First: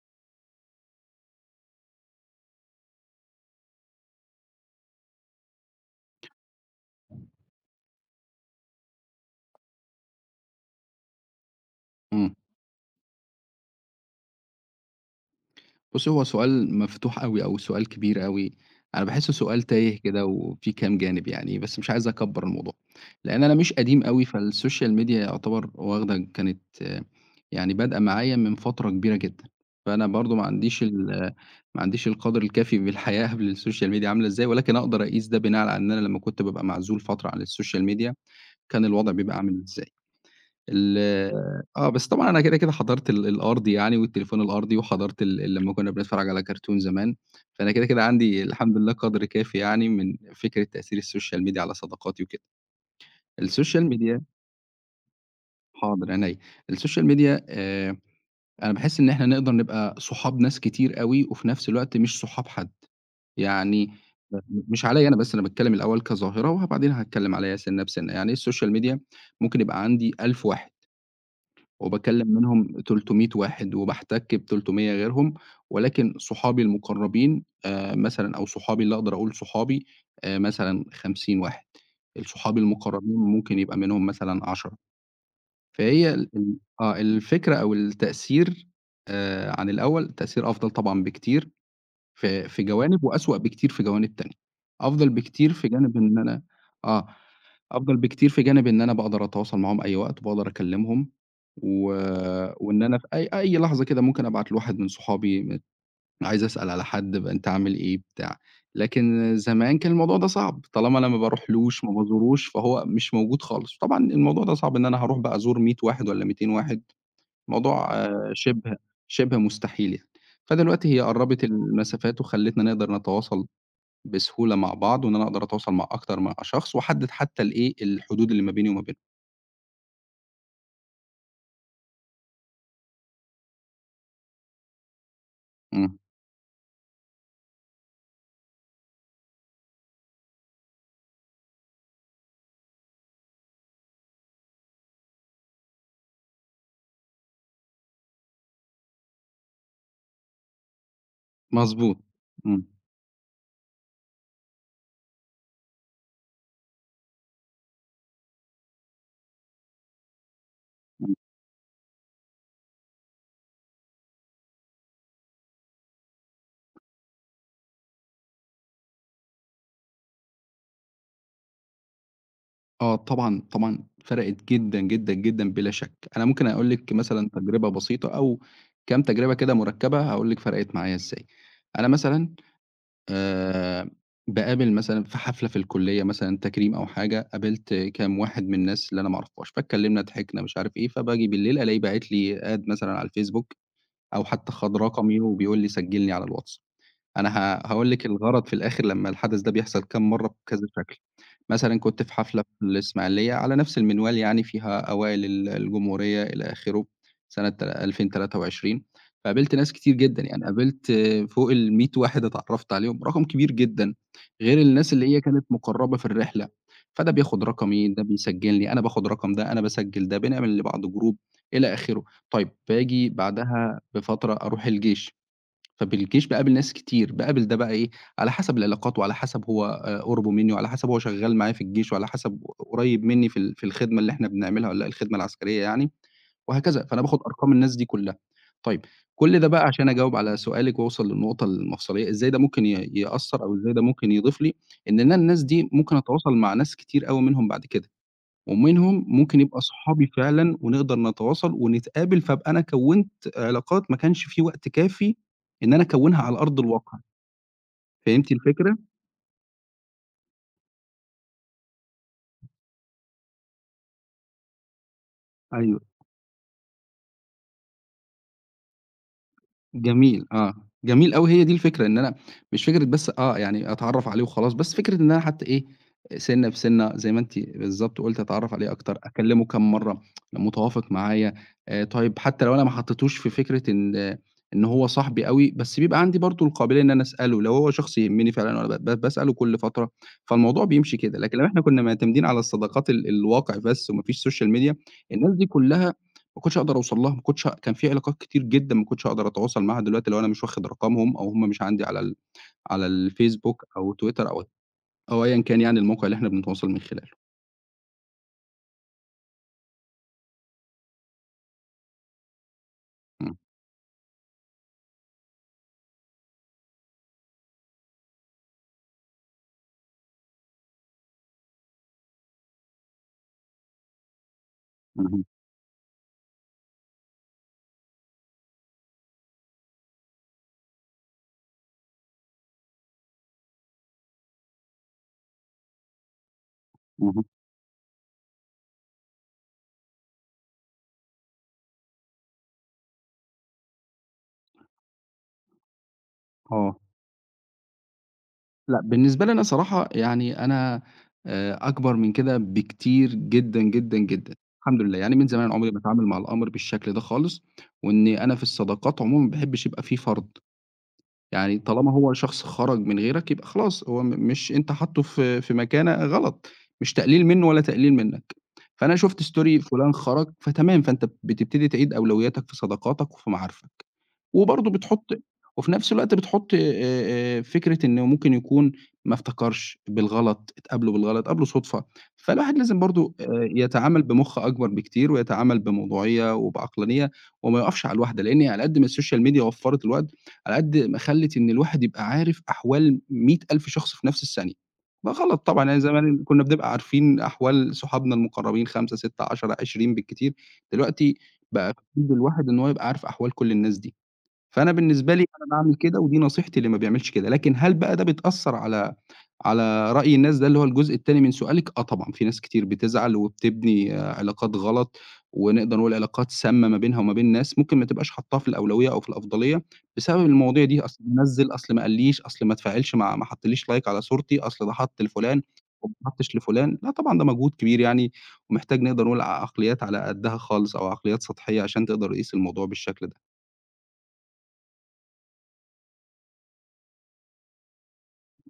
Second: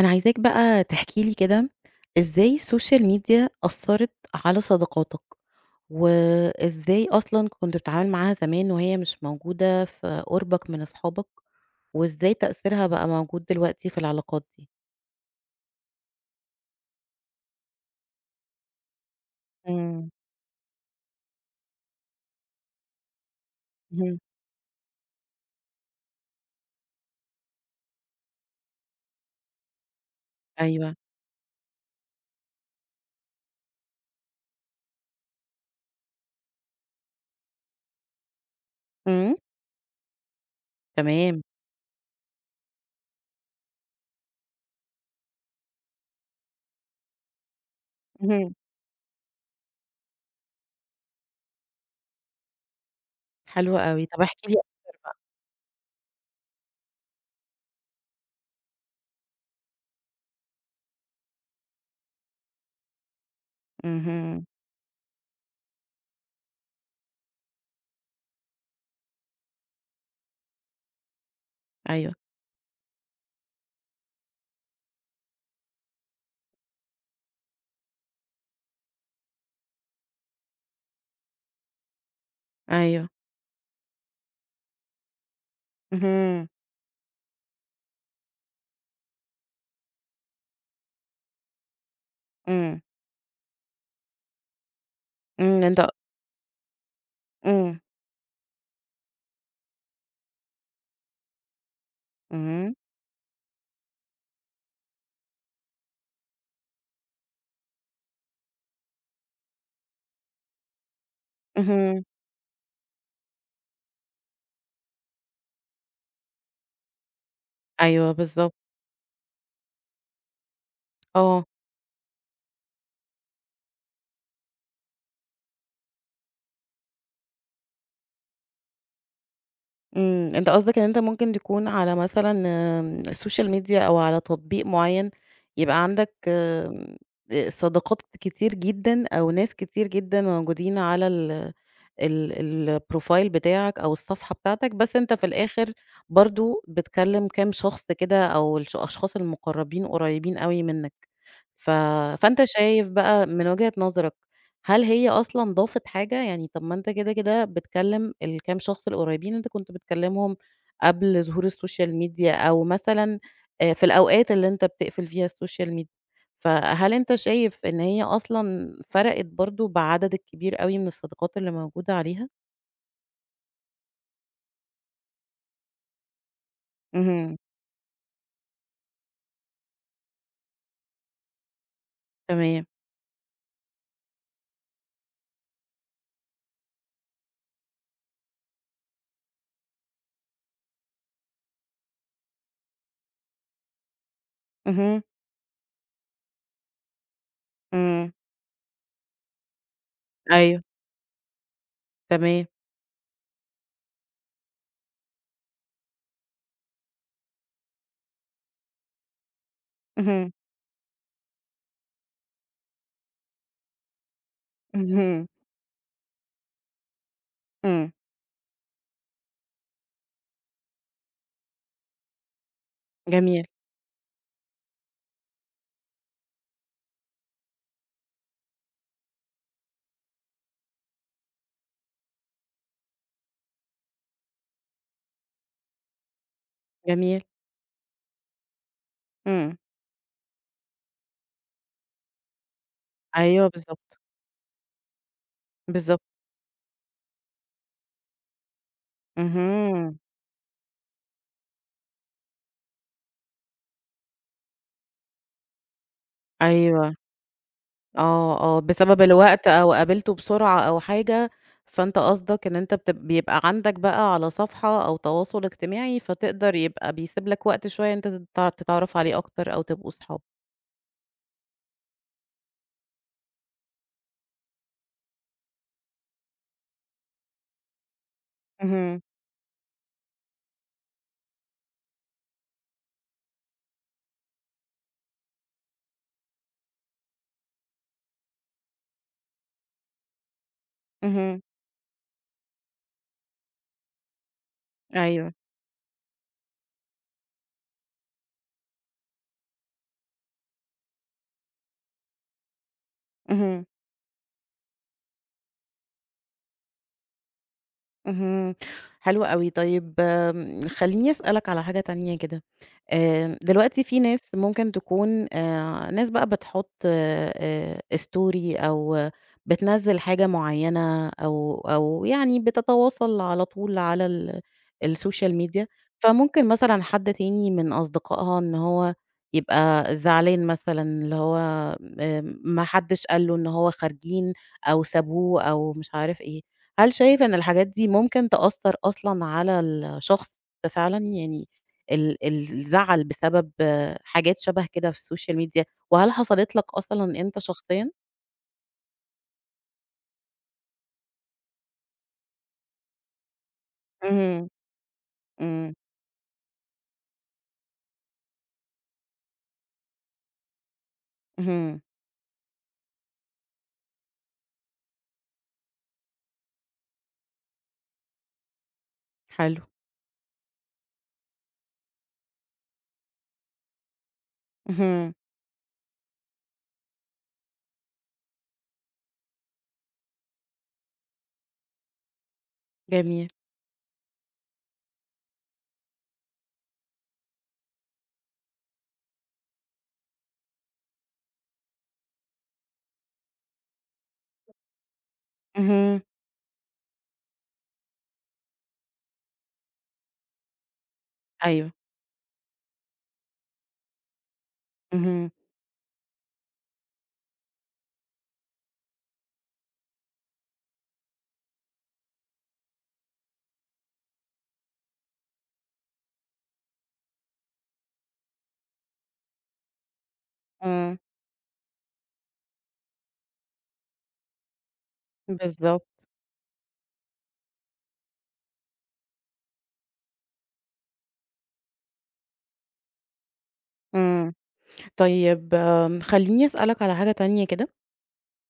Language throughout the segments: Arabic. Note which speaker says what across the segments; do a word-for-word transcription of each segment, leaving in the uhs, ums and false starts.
Speaker 1: أنا عايزاك بقى تحكي لي كده، إزاي السوشيال ميديا أثّرت على صداقاتك، وإزاي أصلًا كنت بتتعامل معاها زمان وهي مش موجودة في قُربك من أصحابك، وإزاي
Speaker 2: إمم.
Speaker 1: تأثيرها بقى موجود دلوقتي في العلاقات دي؟
Speaker 2: بُصّي، هو سؤال مفتوح أوي أو سؤال كبير أوي، أنا باحسّه سؤال تايه
Speaker 1: إمم.
Speaker 2: كده وفيه كام جانب يعني، بس مش عايز أكبّر الموضوع، لإن أنا مش قديم
Speaker 1: اهم.
Speaker 2: أوي، فالسوشيال ميديا يعتبر واخدة كانت آه، يعني بادئة معايا من فترة كبيرة جدًا، فأنا برضه ما عنديش
Speaker 1: أيوه.
Speaker 2: ال آه، ما عنديش القدْر الكافي بالحياة قبل السوشيال ميديا عاملة إزاي، ولكن أقدر أقيس ده بناءً على إن أنا لمّا كنت بابقى معزول فترة عن السوشيال ميديا، كان الوضع
Speaker 1: إمم.
Speaker 2: بيبقى عامل إزاي. ال
Speaker 1: تمام.
Speaker 2: آه، بس طبعًا أنا كده، كده حضرت ال الأرضي يعني والتليفون الأرضي، وحضرت ال لمّا كُنّا بنتفرّج على كرتون زمان، فأنا كده، كده عندي
Speaker 1: اهم.
Speaker 2: الحمد لله قدْر كافي يعني من فكرة تأثير السوشيال ميديا على صداقاتي وكده.
Speaker 1: حلو
Speaker 2: السوشيال
Speaker 1: أوي، طب
Speaker 2: ميديا
Speaker 1: احكِ لي.
Speaker 2: حاضر عينيّا. السوشيال ميديا آآ، أنا باحس إن إحنا نقدر نبقى صحاب ناس كتير أوي، وفي نفْس الوقت مش صحاب حد، يعني م
Speaker 1: اهم.
Speaker 2: مش عليّا أنا بس، أنا باتكلّم الأول كظاهرة، وبعدين هاتكلّم عليّا سِنّة بسِنّة. يعني إيه السوشيال ميديا ممكن يبقى عندي ألف واحد.
Speaker 1: أيوه.
Speaker 2: وباكلّم منهم تلت ميّة واحد وباحتَك بتلت ميّة غيرهم، ولكن صحابي المُقرّبين آآ مثلًا أو صحابي اللي أقدر أقول صحابي آآ مثلًا خمسين واحد، الصحابي
Speaker 1: أيوه.
Speaker 2: المُقرّبين ممكن يبقى منهم مثلًا عشرة فهي ال
Speaker 1: اهم.
Speaker 2: ال آه، الفكرة أو التأثير آآ عن الأول، تأثير أفضل طبعًا بكتير في في
Speaker 1: إمم.
Speaker 2: جوانب وأسوأ بكتير في جوانب تانية، أفضل بكتير
Speaker 1: إمم.
Speaker 2: في
Speaker 1: أنت
Speaker 2: جانب إن أنا آه.
Speaker 1: إمم.
Speaker 2: أفضل بكتير في جانب إن أنا باقدر أتواصل معاهم أي وقت، باقدر أكلّمهم و
Speaker 1: اهم.
Speaker 2: وإن أنا في أي أي لحظة كده ممكن أبعت لواحد من صحابي م عايز أسأل على حد ب أنت عامل إيه بتاع، لكن زمان كان الموضوع ده صعب، طالما أنا ما باروحلوش ما
Speaker 1: اهم.
Speaker 2: بازوروش فهو مش موجود خالص، طبعًا الموضوع ده صعب إن أنا هاروح بقى أزور ميّة واحد والّا ميتين واحد، موضوع
Speaker 1: أيوه
Speaker 2: آه،
Speaker 1: بالضبط.
Speaker 2: شِبه شِبه مستحيل يعني، فدلوقتي هي
Speaker 1: آه.
Speaker 2: قرّبت المسافات وخلّتنا نقدر نتواصل بسهولة مع بعض، وإن أنا أقدر أتواصل مع أكتر من شخص، وأحدد حتى الإيه، الحدود اللي ما بيني وما بينهم.
Speaker 1: إمم، أنت قصدك إن أنت ممكن تكون على مثلًا آمم، السوشيال ميديا أو على تطبيق معيّن، يبقى
Speaker 2: إمم،
Speaker 1: عندك آمم، آآ، صداقات كتير جدًا أو ناس كتير جدًا موجودين على ال ال الprofile بتاعك أو الصفحة بتاعتك، بس أنت في الآخر برضه بتكلّم كام شخص كده، أو الش الأشخاص المقرّبين قريّبين أوي منّك. ف
Speaker 2: مضبوط،
Speaker 1: فأنت
Speaker 2: إمم،
Speaker 1: شايف بقى من وجهة نظرك، هل هي أصلًا ضافت حاجة؟ يعني طب ما أنت كده، كده بتكلّم الكام شخص القريبين أنت كنت بتكلّمهم قبل ظهور السوشيال ميديا، أو مثلًا آآ في الأوقات اللي أنت بتقفل فيها السوشيال ميديا، فهل أنت شايف إن هي أصلًا فرقت برضه بالعدد الكبير أوي من الصداقات اللي موجودة عليها؟
Speaker 2: آه طبعًا، طبعًا فرقت جدًا، جدًا، جدًا بلا شك. أنا ممكن أقول لِك مثلًا
Speaker 1: اهم.
Speaker 2: تجربة بسيطة أو كام تجربة كده مركبة هاقول لِك فرقت معايا إزاي. أنا مثلًا
Speaker 1: تمام.
Speaker 2: آآ، باقابل مثلًا في حفلة في الكلية مثلًا تكريم أو حاجة، قابلت كام واحد من الناس اللي أنا ما أعرفهاش، فاتكلمنا، ضحكنا، مش عارف إيه، فباجي بالليل ألاقيه باعت لي ad مثلًا على الفيسبوك أو حتى خَد
Speaker 1: اهم.
Speaker 2: رقمي وبيقول لي سجّلني على الواتس. أنا ه هاقول لِك
Speaker 1: إمم.
Speaker 2: الغرض في الآخر لمّا الحدث ده بيحصل كام مرّة بكذا
Speaker 1: أيوه.
Speaker 2: شكل. مثلًا كنت في حفلة
Speaker 1: تمام.
Speaker 2: في الإسماعيلية على نفس المنوال يعني فيها أوائل ال الجمهورية إلى آخره، سنة تلا ألفين وتلاتة وعشرين فقابلت ناس كتير جدًا،
Speaker 1: اهم.
Speaker 2: يعني قابلت فوق الميّة واحد اتعرّفت عليهم، رقم كبير جدًا، غير الناس اللي هي
Speaker 1: اهم.
Speaker 2: كانت مُقرّبة في الرحلة، فده بياخد رقمي،
Speaker 1: إمم.
Speaker 2: ده بيسجّلني، أنا باخد رقم ده، أنا باسجّل ده، بنعمل لبعض جروب إلى آخره. طيب باجي
Speaker 1: جميل.
Speaker 2: بعدها بفترة أروح الجيش. فبالجيش باقابل ناس كتير، باقابل ده بقى إيه، على حسب العلاقات وعلى حسب هو آآ قُربه منّي وعلى حسب هو شغّال معايا في الجيش وعلى حسب قريّب منّي في ال في الخدمة اللي إحنا بنعملها والّا لأ، الخدمة العسكرية يعني وهكذا، فأنا باخُد
Speaker 1: جميل.
Speaker 2: أرقام الناس دي كُلّها. طيب، كل ده
Speaker 1: إمم.
Speaker 2: بقى عشان أجاوب على سؤالِك وأوصل للنقطة المفصلية، إزاي ده ممكن ي يأثّر
Speaker 1: أيوه
Speaker 2: أو إزاي ده
Speaker 1: بالضبط.
Speaker 2: ممكن يضيف لي، إن أنا الناس دي ممكن
Speaker 1: بالضبط.
Speaker 2: أتواصل مع ناس كتير أوي منهم بعد كده. ومنهم ممكن يبقى
Speaker 1: اهم.
Speaker 2: صحابي فعلًا ونقدر نتواصل ونتقابل، فابقى أنا كوّنت علاقات ما كانش في وقت كافي إن أنا أكوّنها على أرض
Speaker 1: أيوه.
Speaker 2: الواقع، فهمتِ
Speaker 1: آه، آه،
Speaker 2: الفكرة؟
Speaker 1: بسبب الوقت أو قابلته بسرعة أو حاجة. فأنت قصدك إن أنت بتب بيبقى عندك بقى على صفحة أو تواصل
Speaker 2: أيوه.
Speaker 1: اجتماعي، فتقدر يبقى بيسيب لك وقت شوية أنت تتع تتعرف عليه أكتر أو تبقوا صحاب.
Speaker 2: جميل، آه، جميل أوي هي دي الفكرة، إن أنا مش فكرة بس آه، يعني أتعرّف عليه وخلاص، بس فكرة إن أنا حتى إيه، سِنّة بسِنّة زي ما أنتِ بالضبط قُلتِ أتعرّف عليه أكتر،
Speaker 1: اهم.
Speaker 2: أكلّمه كام مرّة، لما متوافق معايا، آآ طيب حتى لو أنا ما حطيتوش في فكرة إن آه، إن هو صاحبي أوي، بس بيبقى عندي برضه القابلية إن أنا أسأله، لو هو شخص يهمني فعلًا وأنا ب ب باسأله كل فترة، فالموضوع بيمشي كده، لكن
Speaker 1: اهم.
Speaker 2: لو إحنا كُنّا معتمدين على الصداقات ال الواقع بس وما فيش social media،
Speaker 1: أيوه.
Speaker 2: الناس دي كُلّها ما كنتش هاقدر أوصل لها، ما كنتش ه كان في علاقات كتير جدًا ما كنتش هاقدر أتواصل معاها دلوقتي لو أنا مش واخد رقمهم أو هم مش عندي على ال على الفيسبوك
Speaker 1: اهم.
Speaker 2: أو تويتر أو أو أيًا كان يعني الموقع اللي إحنا بنتواصل من خلاله.
Speaker 1: اهم، حلو أوي. طيب آمم، خلّيني أسألك على حاجة تانية كده. آآ
Speaker 2: إمم،
Speaker 1: دلوقتي في ناس ممكن تكون آآ ناس بقى بتحُط آآ story أو آه، بتنزّل حاجة معيّنة، أو أو يعني بتتواصل على طول على ال
Speaker 2: اهم،
Speaker 1: السوشيال ميديا، فممكن مثلًا حد تاني من أصدقائها إن هو يبقى زعلان مثلًا، اللي هو آآ ما حدّش قال له إن هو خارجين أو سابوه أو مش عارف إيه. هل شايف
Speaker 2: اهم،
Speaker 1: إن الحاجات دي ممكن تأثّر أصلًا على الشخص فعلًا؟ يعني ال ال الزعل بسبب آه، حاجات شبه كده في السوشيال ميديا، وهل حصلت لك
Speaker 2: آه.
Speaker 1: أصلًا أنت شخصيًا؟
Speaker 2: لأ، بالنسبة لي أنا صراحة يعني أنا آآ أكبر من كده بكتير جدًا، جدًا، جدًا،
Speaker 1: اهم.
Speaker 2: الحمد لله. يعني من زمان عمري
Speaker 1: إمم.
Speaker 2: ما اتعامل مع الأمر بالشكل ده خالص، وإني أنا في الصداقات عمومًا ما باحبش يبقى في فرض. يعني
Speaker 1: اهم.
Speaker 2: طالما هو شخص خرج من غيرك يبقى خلاص هو م مش أنت حاطّه في في مكانة غلط، مش تقليل منّه ولا تقليل منّك. فأنا شُفت
Speaker 1: حلو.
Speaker 2: story فلان خرج فتمام، فأنت بتبتدي تعيد أولوياتك في صداقاتك وفي معارفك. وبرضه بتحُط
Speaker 1: اهم.
Speaker 2: وفي نفس الوقت بتحُط آآ، آآ، فكرة إنه ممكن يكون ما افتكرش بالغلط، اتقابلوا بالغلط، اتقابلوا صُدفة، فالواحد لازم برضه آآ،
Speaker 1: جميل.
Speaker 2: يتعامل بمُخ أكبر بكتير، ويتعامل بموضوعية وبعقلانية، وما يقفش على الواحدة، لإن على قد ما السوشيال ميديا وفّرت الوقت، على قد ما خلّت إن الواحد يبقى عارف أحوال ميّة ألف شخص في نفس الثانية، ده غلط طبعًا يعني
Speaker 1: اهم.
Speaker 2: زمان كنا بنبقى عارفين أحوال صحابنا المقربين خمسة، ستة، عشرة، عشرين بالكتير، دلوقتي
Speaker 1: أيوه.
Speaker 2: بقى في إيد الواحد إن هو يبقى عارف أحوال كل الناس دي. فأنا بالنسبة لي
Speaker 1: اهم.
Speaker 2: أنا باعمل كده، ودي نصيحتي للي ما بيعملش كده، لكن هل بقى ده بيتأثّر على على رأي الناس ده اللي هو الجزء التاني من سؤالِك؟ آه طبعًا، في ناس كتير بتزعل وبتبني آه، علاقات غلط، ونقدر نقول علاقات سامة ما بينها وما بين ناس ممكن ما تبقاش حاطّاها في الأولوية أو في الأفضلية بسبب المواضيع دي،
Speaker 1: إمم.
Speaker 2: أصل نزّل، أصل ما قالّيش، أصل ما اتفاعلش مع ما حطّليش like على صورتي، أصل ده حَط لفلان
Speaker 1: بالضبط.
Speaker 2: وما حطّش لفلان، لأ طبعًا ده مجهود كبير يعني، ومحتاج نقدر نقول ع عقليات على قدّها خالص أو عقليات سطحية عشان تقدر تقيس الموضوع بالشكل ده.
Speaker 1: إمم. طيب آمم، خلّيني أسألك على حاجة تانية كده.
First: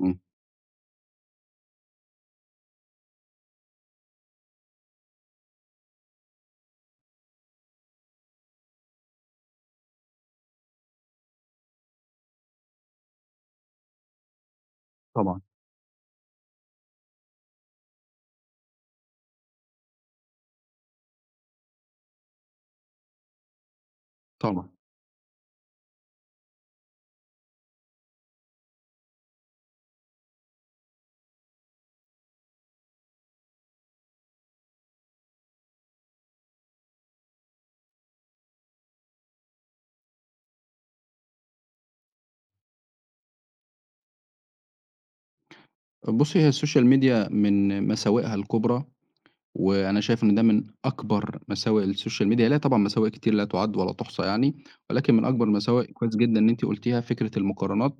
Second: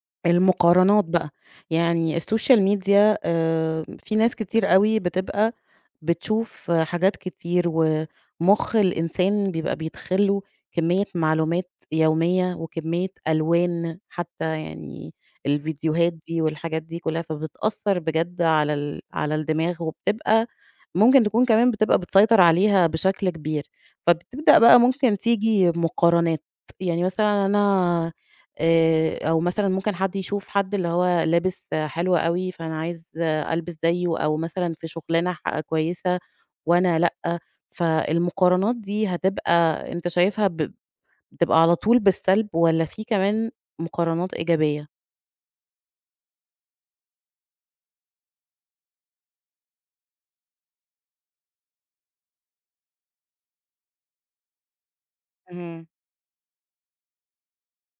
Speaker 2: إمم،
Speaker 1: المقارنات بقى. يعني السوشيال ميديا آآ في ناس كتير أوي بتبقى بتشوف آه، حاجات كتير، ومُخ الإنسان بيبقى بيدخل له كمية معلومات يومية، وكمية ألوان حتى، يعني
Speaker 2: طبعًا.
Speaker 1: الفيديوهات دي والحاجات دي كلها، فبتأثّر بجد على ال على الدماغ، وبتبقى ممكن تكون كمان بتبقى بتسيطر عليها بشكل كبير، فبتبدأ
Speaker 2: طبعًا.
Speaker 1: بقى ممكن تيجي مقارنات. يعني مثلًا أنا آآ، أو مثلًا ممكن حد يشوف حد اللي هو لابس حلو أوي، فأنا عايز ألبس زيه، أو مثلًا في شغلانة ح كويسة وأنا لأ، فالمقارنات دي هتبقى أنت شايفها ب بتبقى على طول بالسلب، والّا في كمان مقارنات إيجابية؟
Speaker 2: بُصّي، هي السوشيال ميديا من مساوئها الكبرى، وأنا شايف إن ده من أكبر مساوئ السوشيال ميديا، هي ليها طبعًا مساوئ كتير لا تُعَد ولا تُحصى يعني، ولكن من أكبر
Speaker 1: اهم.
Speaker 2: المساوئ كويس جدًا إن أنتِ قُلتيها، فكرة المقارنات.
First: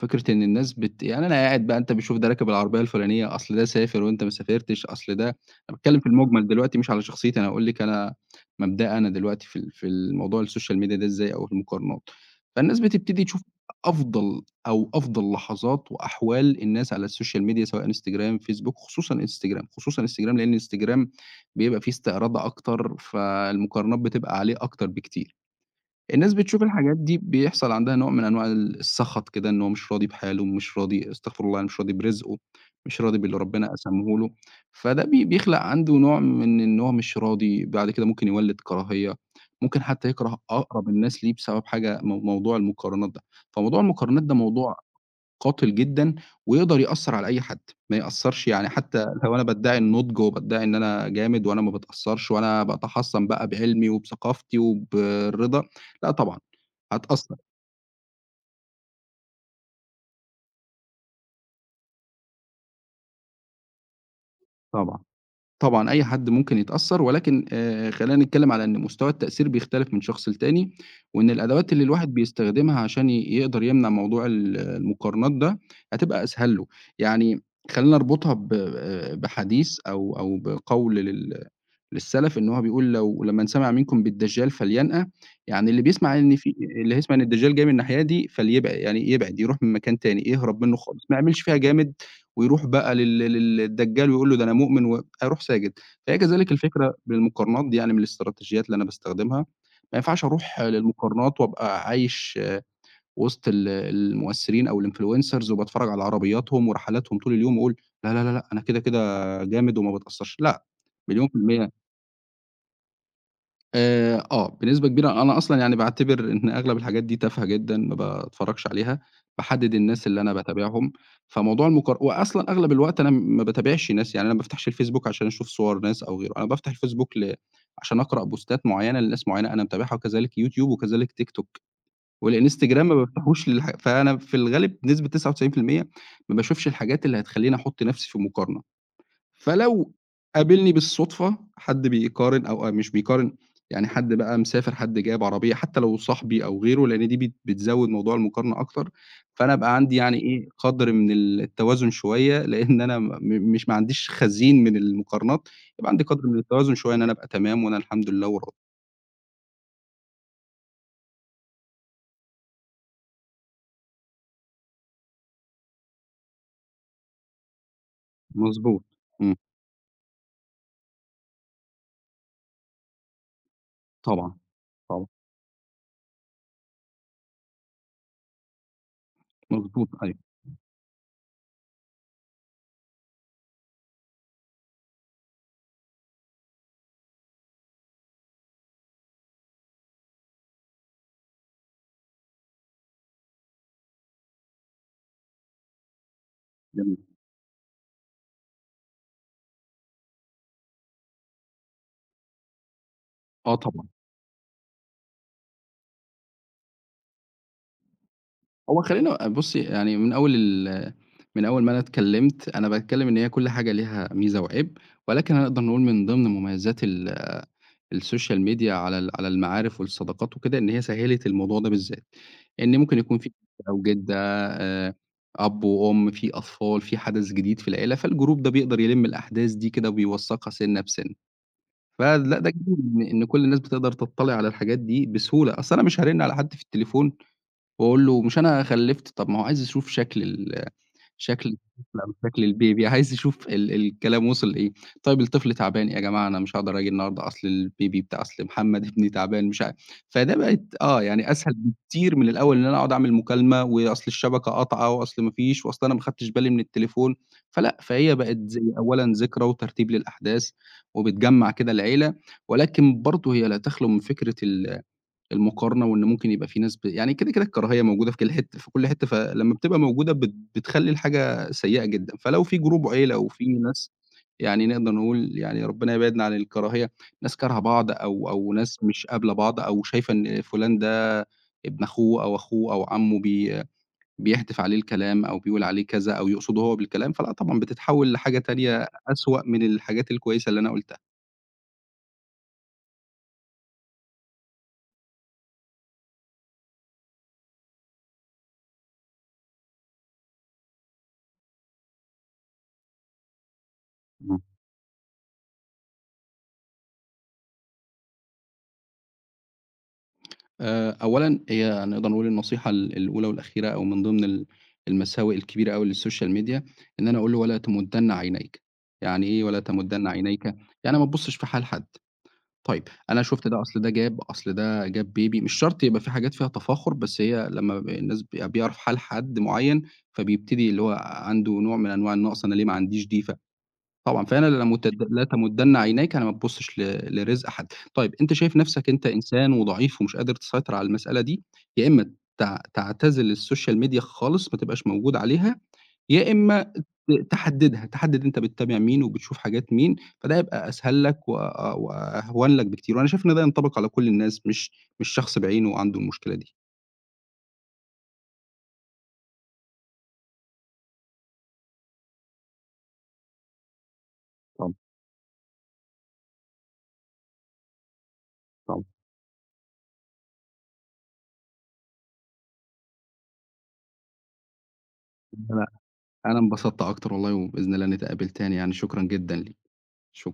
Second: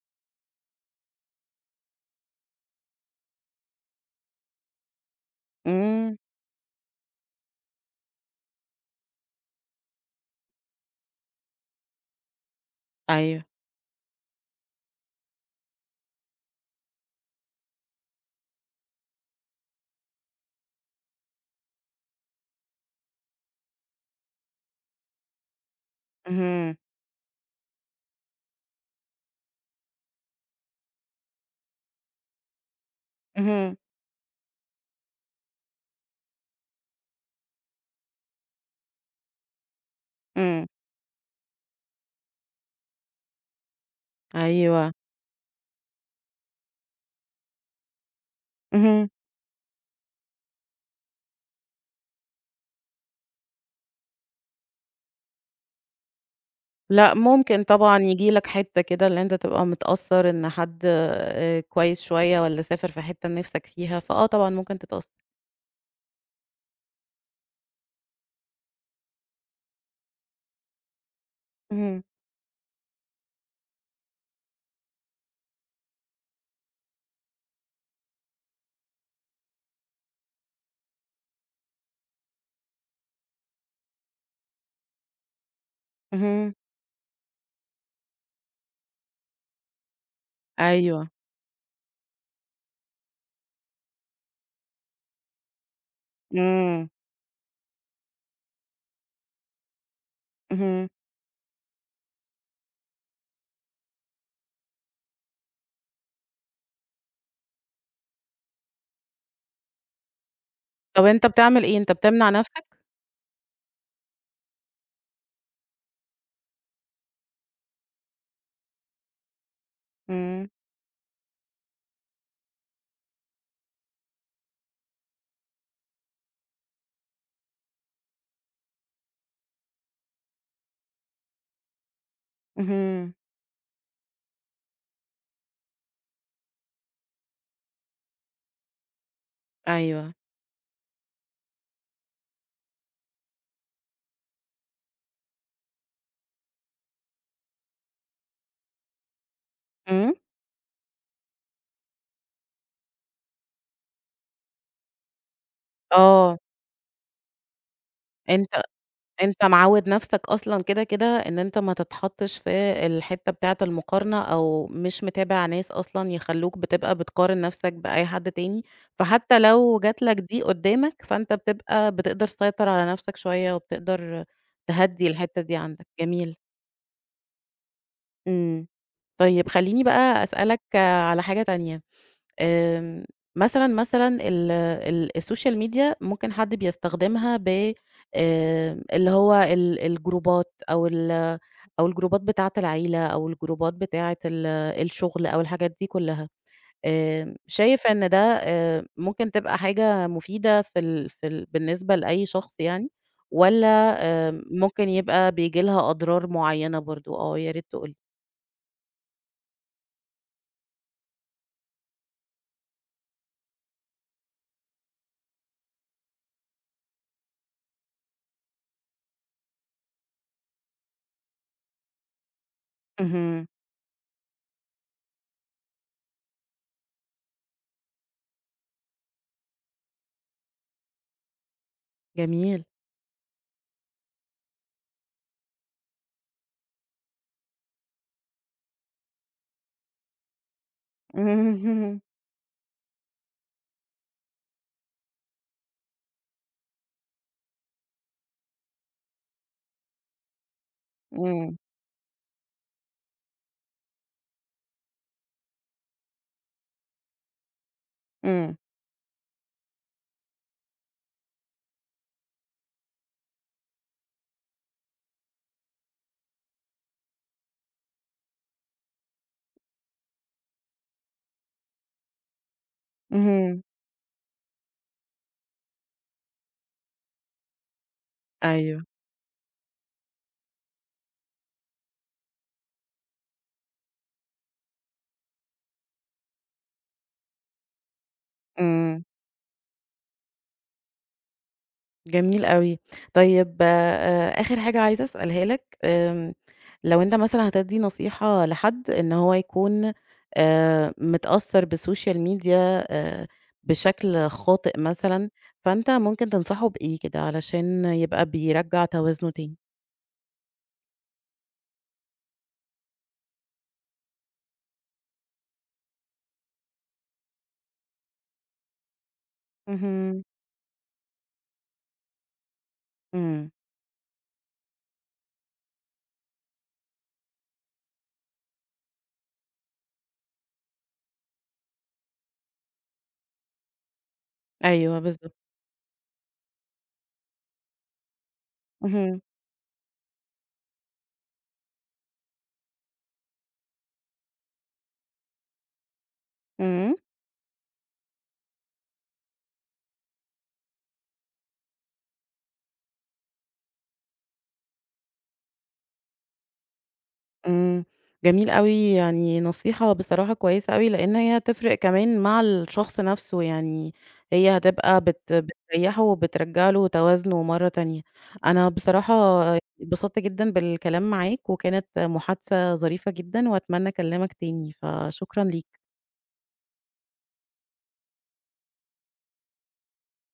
Speaker 2: فكرة إن الناس بت يعني أنا قاعد بقى أنت بتشوف ده راكب العربية الفلانية، أصل ده سافر وأنت ما سافرتش، أصل ده أنا باتكلّم في
Speaker 1: إمم.
Speaker 2: المُجمل دلوقتي مش على شخصيتي، أنا باقول لِك أنا مبدأي أنا دلوقتي في ال في الموضوع السوشيال ميديا ده إزاي أو المقارنات. فالناس بتبتدي تشوف
Speaker 1: أيوه.
Speaker 2: أفضل أو أفضل لحظات وأحوال الناس على السوشيال ميديا سواء إنستجرام، فيسبوك، خصوصًا إنستجرام، خصوصًا إنستجرام لإن إنستجرام بيبقى فيه استعراض أكتر، فالمقارنات بتبقى عليه أكتر بكتير. الناس بتشوف
Speaker 1: اهم.
Speaker 2: الحاجات دي بيحصل عندها نوع من أنواع ال السَخَط كده، إن هو مش راضي بحاله، مش راضي استغفر الله، مش راضي برزقه، مش راضي باللي ربنا
Speaker 1: اهم.
Speaker 2: قسمه له، فده بي بيخلق عنده نوع من إن هو مش راضي، بعد كده ممكن يولِّد كراهية، ممكن حتى يكره
Speaker 1: إمم.
Speaker 2: أقرب الناس ليه بسبب حاجة مو موضوع المقارنات ده، فموضوع المقارنات ده موضوع
Speaker 1: أيوه.
Speaker 2: قاتل جدًا ويقدر يأثّر على أي حد، ما يأثّرش يعني حتى
Speaker 1: اهم.
Speaker 2: لو أنا بادّعي النُضج وبادّعي إن أنا جامد وأنا ما باتأثّرش وأنا باتحصّن بقى بعلمي وبثقافتي وبالرضا، لأ طبعًا،
Speaker 1: لأ،
Speaker 2: هاتأثّر
Speaker 1: ممكن طبعًا ييجي لك حتّة كده اللي أنت تبقى متأثّر إن حد آآ، كويس شوية والّا سافر في حتّة نِفْسك فيها، فآه طبعًا ممكن
Speaker 2: طبعًا،
Speaker 1: تتأثّر.
Speaker 2: طبعًا أي حد ممكن يتأثّر ولكن آآ خلّينا نتكلّم على إن مستوى التأثير بيختلف من شخص لتاني، وإن الأدوات اللي
Speaker 1: اهم.
Speaker 2: الواحد بيستخدمها عشان ي يقدر يمنع موضوع ال المقارنات ده هتبقى أسهل له، يعني خلّينا نربطها ب آآ بحديث أو أو بقول لل للسَلَف إن هو بيقول لو "لمّن سمع منكم بالدجّال فلينأى." يعني اللي بيسمع إن
Speaker 1: اهم.
Speaker 2: في اللي هيسمع إن الدجّال جاي من الناحية دي فليبعد، يعني يبعد، يروح من مكان تاني، يهرب منّه
Speaker 1: أيوه.
Speaker 2: خالص، ما يعملش فيها جامد ويروح بقى لل لل للدجّال ويقول له ده أنا مؤمن و هيروح ساجد. فهي كذلك
Speaker 1: إمم.
Speaker 2: الفكرة بالمقارنات دي يعني من الاستراتيجيات اللي أنا باستخدمها، ما ينفعش أروح
Speaker 1: اهم.
Speaker 2: للمقارنات وأبقى عايش وسط ال المؤثّرين أو الinfluencers وباتفرّج على عربياتهم ورحلاتهم طول اليوم وأقول لا، لا، لا، لأ، أنا كده، كده جامد وما باتأثّرش، لأ،
Speaker 1: طَب أنت
Speaker 2: مليون في
Speaker 1: بتعمل
Speaker 2: المِيّة
Speaker 1: إيه، أنت بتمنع نَفْسك؟
Speaker 2: آآ آه، بنسبة كبيرة أنا أصلًا يعني باعتبر إن أغلب الحاجات دي تافهة جدًا، ما باتفرّجش عليها، باحدِّد الناس اللي أنا
Speaker 1: إمم.
Speaker 2: باتابعهم، فموضوع المقار وأصلًا أغلب الوقت أنا ما باتابعش ناس، يعني أنا ما بافتحش الفيسبوك عشان أشوف صور ناس أو غيره، أنا بافتح الفيسبوك ل عشان أقرأ بوستات معيّنة لناس معيّنة أنا متابعها، وكذلك يوتيوب وكذلك تيك توك، والإنستجرام ما
Speaker 1: اهم.
Speaker 2: بافتحوش للح فأنا في الغالب بنسبة تسعة وتسعين في المية ما باشوفش الحاجات اللي هتخلّيني أحُط نَفْسي في مقارنة. فلو
Speaker 1: أيوه.
Speaker 2: قابلني بالصدفة حد بيقارن أو أو مش بيقارن، يعني حد بقى مسافر، حد جايب عربية، حتى لو صاحبي أو غيره، لإن دي بت بتزوّد موضوع المقارنة أكتر، فأنا أبقى عندي
Speaker 1: إمم.
Speaker 2: يعني إيه، قدر من ال التوازن شوية، لإن أنا م م- مش ما عنديش خزين من المقارنات، يبقى عندي قدر
Speaker 1: آه.
Speaker 2: من التوازن شوية إن أنا أبقى تمام وأنا الحمد لله وراضي.
Speaker 1: أنت أنت معوّد نَفْسك أصلًا كده، كده إن أنت ما تتحطّش في الحتّة بتاعة المقارنة، أو مش متابع ناس أصلًا يخلّوك بتبقى بتقارن نَفْسك بأي حد تاني،
Speaker 2: مضبوط، إمم،
Speaker 1: فحتى لو جات لك دي قدّامك فأنت بتبقى بتقدر تسيطر على نَفْسك شوية، وبتقدر
Speaker 2: طبعًا، طبعًا،
Speaker 1: تهدّي الحتّة دي عندك. جميل. إمم. طيب خلّيني
Speaker 2: مضبوط، أيوه،
Speaker 1: بقى أسألك على حاجة تانية. آمم، مثلًا، مثلًا ال ال السوشيال ميديا ممكن حد بيستخدمها ب آآ، اللي هو ال الجروبات، أو ال أو الجروبات بتاعة العيلة، أو الجروبات بتاعة ال الشغل، أو الحاجات دي كلّها.
Speaker 2: جميل،
Speaker 1: آآ، شايف إن ده آآ، ممكن تبقى حاجة مفيدة في ال في ال بالنسبة لأي شخص يعني،
Speaker 2: آه
Speaker 1: والّا
Speaker 2: طبعًا.
Speaker 1: آآ، ممكن يبقى بييجي لها أضرار معيّنة برضه؟ آه، يا ريت تقول لي.
Speaker 2: هو خلّينا بُصّي، يعني من أول ال من أول ما أنا اتكلّمت، أنا باتكلّم إن هي كل حاجة ليها ميزة وعيب، ولكن هنقدر نقول من ضمن مميزات ال السوشيال ميديا على ال على المعارف والصداقات وكده، إن هي سهّلت الموضوع ده بالذات، إن ممكن يكون في
Speaker 1: اهم.
Speaker 2: جد أو جدة آآ، أب وأم، في أطفال، في حدث جديد في العيلة، فالجروب ده بيقدر يلِم الأحداث دي كده وبيوثّقها سِنّة بسِنّة، فلأ ده
Speaker 1: جميل.
Speaker 2: جميل إن إن كل الناس بتقدر تطّلع على الحاجات دي بسهولة، أصل أنا مش هارِن على حد في التليفون واقول له مش أنا خلّفت، طب ما هو عايز يشوف شكل ال شكل الطفل
Speaker 1: اهم.
Speaker 2: أو شكل الBaby عايز يشوف ال الكلام وصل لإيه. طيب الطفل تعبان، يا جماعة أنا مش هاقدر آجي النهارده أصل الBaby بتاع أصل محمد ابني تعبان مش ع فده بقت آه، يعني أسهل
Speaker 1: إمم.
Speaker 2: بكتير من الأول إن أنا أقعد أعمل مكالمة، وأصل الشبكة قاطعة، وأصل ما فيش، وأصل أنا ما خدتش بالي من التليفون، فلأ، فهي بقت
Speaker 1: إمم.
Speaker 2: زي أولًا ذكرى وترتيب للأحداث، وبتجمّع كده العيلة، ولكن برضه هي لا تخلو من فكرة ال المقارنة وإن ممكن يبقى في ناس ب يعني كده، كده الكراهية موجودة في كل حتّة في كل حتّة، فلمّا بتبقى موجودة بت بتخلّي الحاجة سيئة جدًا، فلو في جروب عيلة وفي
Speaker 1: اهم.
Speaker 2: ناس يعني نقدر نقول يعني ربنا يبعدنا عن الكراهية، ناس كارهة بعض أو أو
Speaker 1: أيوه.
Speaker 2: ناس مش قابلة بعض أو شايفة إن فلان ده ابن أخوه أو أخوه أو عمه بي بيهتف عليه الكلام أو بيقول عليه كذا أو يقصده هو بالكلام، فلأ طبعًا بتتحوّل لحاجة تانية
Speaker 1: إمم.
Speaker 2: أسوأ من الحاجات الكويسة اللي أنا قُلتها.
Speaker 1: جميل أوي. طيب آآ آخر حاجة عايزة أسألها لك. آمم، لو أنت مثلًا هتدّي نصيحة لحد إن هو يكون آآ متأثّر بالسوشيال ميديا آآ بشكل خاطئ مثلًا، فأنت ممكن تنصحه بإيه كده علشان يبقى بيرجّع توازنه تاني؟
Speaker 2: آآ أولًا هي نقدر نقول النصيحة ال الأولى والأخيرة أو من ضمن ال المساوئ الكبيرة أوي للسوشيال ميديا، إن أنا أقول له: "ولا تمُدَّنّ عينيك." يعني إيه ولا تمُدَّنّ
Speaker 1: اهم.
Speaker 2: عينيك؟ يعني ما تبُصّش في حال حد. طيب أنا شُفت
Speaker 1: إمم.
Speaker 2: ده، أصل ده جاب، أصل ده جاب بيبي مش شرط يبقى في حاجات فيها تفاخُر، بس هي لمّا ب الناس بيبقى بيعرف حال حد معيّن، فبيبتدي اللي هو عنده نوع من أنواع النقص، أنا ليه ما عنديش دي؟ طبعًا، فعلًا
Speaker 1: أيوه
Speaker 2: لمُتد لا
Speaker 1: بالضبط.
Speaker 2: تمُدَّنّ عينيك أنا ما تبُصّش ل لرزق حد. طيب أنت شايف نَفْسك أنت
Speaker 1: اهم.
Speaker 2: إنسان وضعيف ومش قادر تسيطر على المسألة دي، يا إمّا تع تعتزل الSocial Media خالص ما تبقاش موجود عليها، يا إمّا ت
Speaker 1: إمم.
Speaker 2: تحدِّدها، تحدِّد أنت بتتابع مين وبتشوف حاجات مين، فده هيبقى أسهل لك و أ وأهون لك بكتير، وأنا شايف إن ده ينطبق على كل الناس مش مش شخص بعينه عنده المشكلة دي.
Speaker 1: إمم، جميل أوي، يعني نصيحة بصراحة كويسة أوي، لإن هي هتفرق كمان مع الشخص نفسه، يعني هي
Speaker 2: طبعًا،
Speaker 1: هتبقى بت بتريّحه وبترجّع له توازنه مرّة تانية. أنا
Speaker 2: طبعًا.
Speaker 1: بصراحة اتبسطت جدًا بالكلام معاك، وكانت محادثة ظريفة جدًا، وأتمنى أكلّمك تاني، فشكرًا
Speaker 2: أنا
Speaker 1: ليك.
Speaker 2: أنا انبسطت أكتر والله وبإذن الله نتقابل تاني يعني، شكرًا جدًا ليك. شكرًا.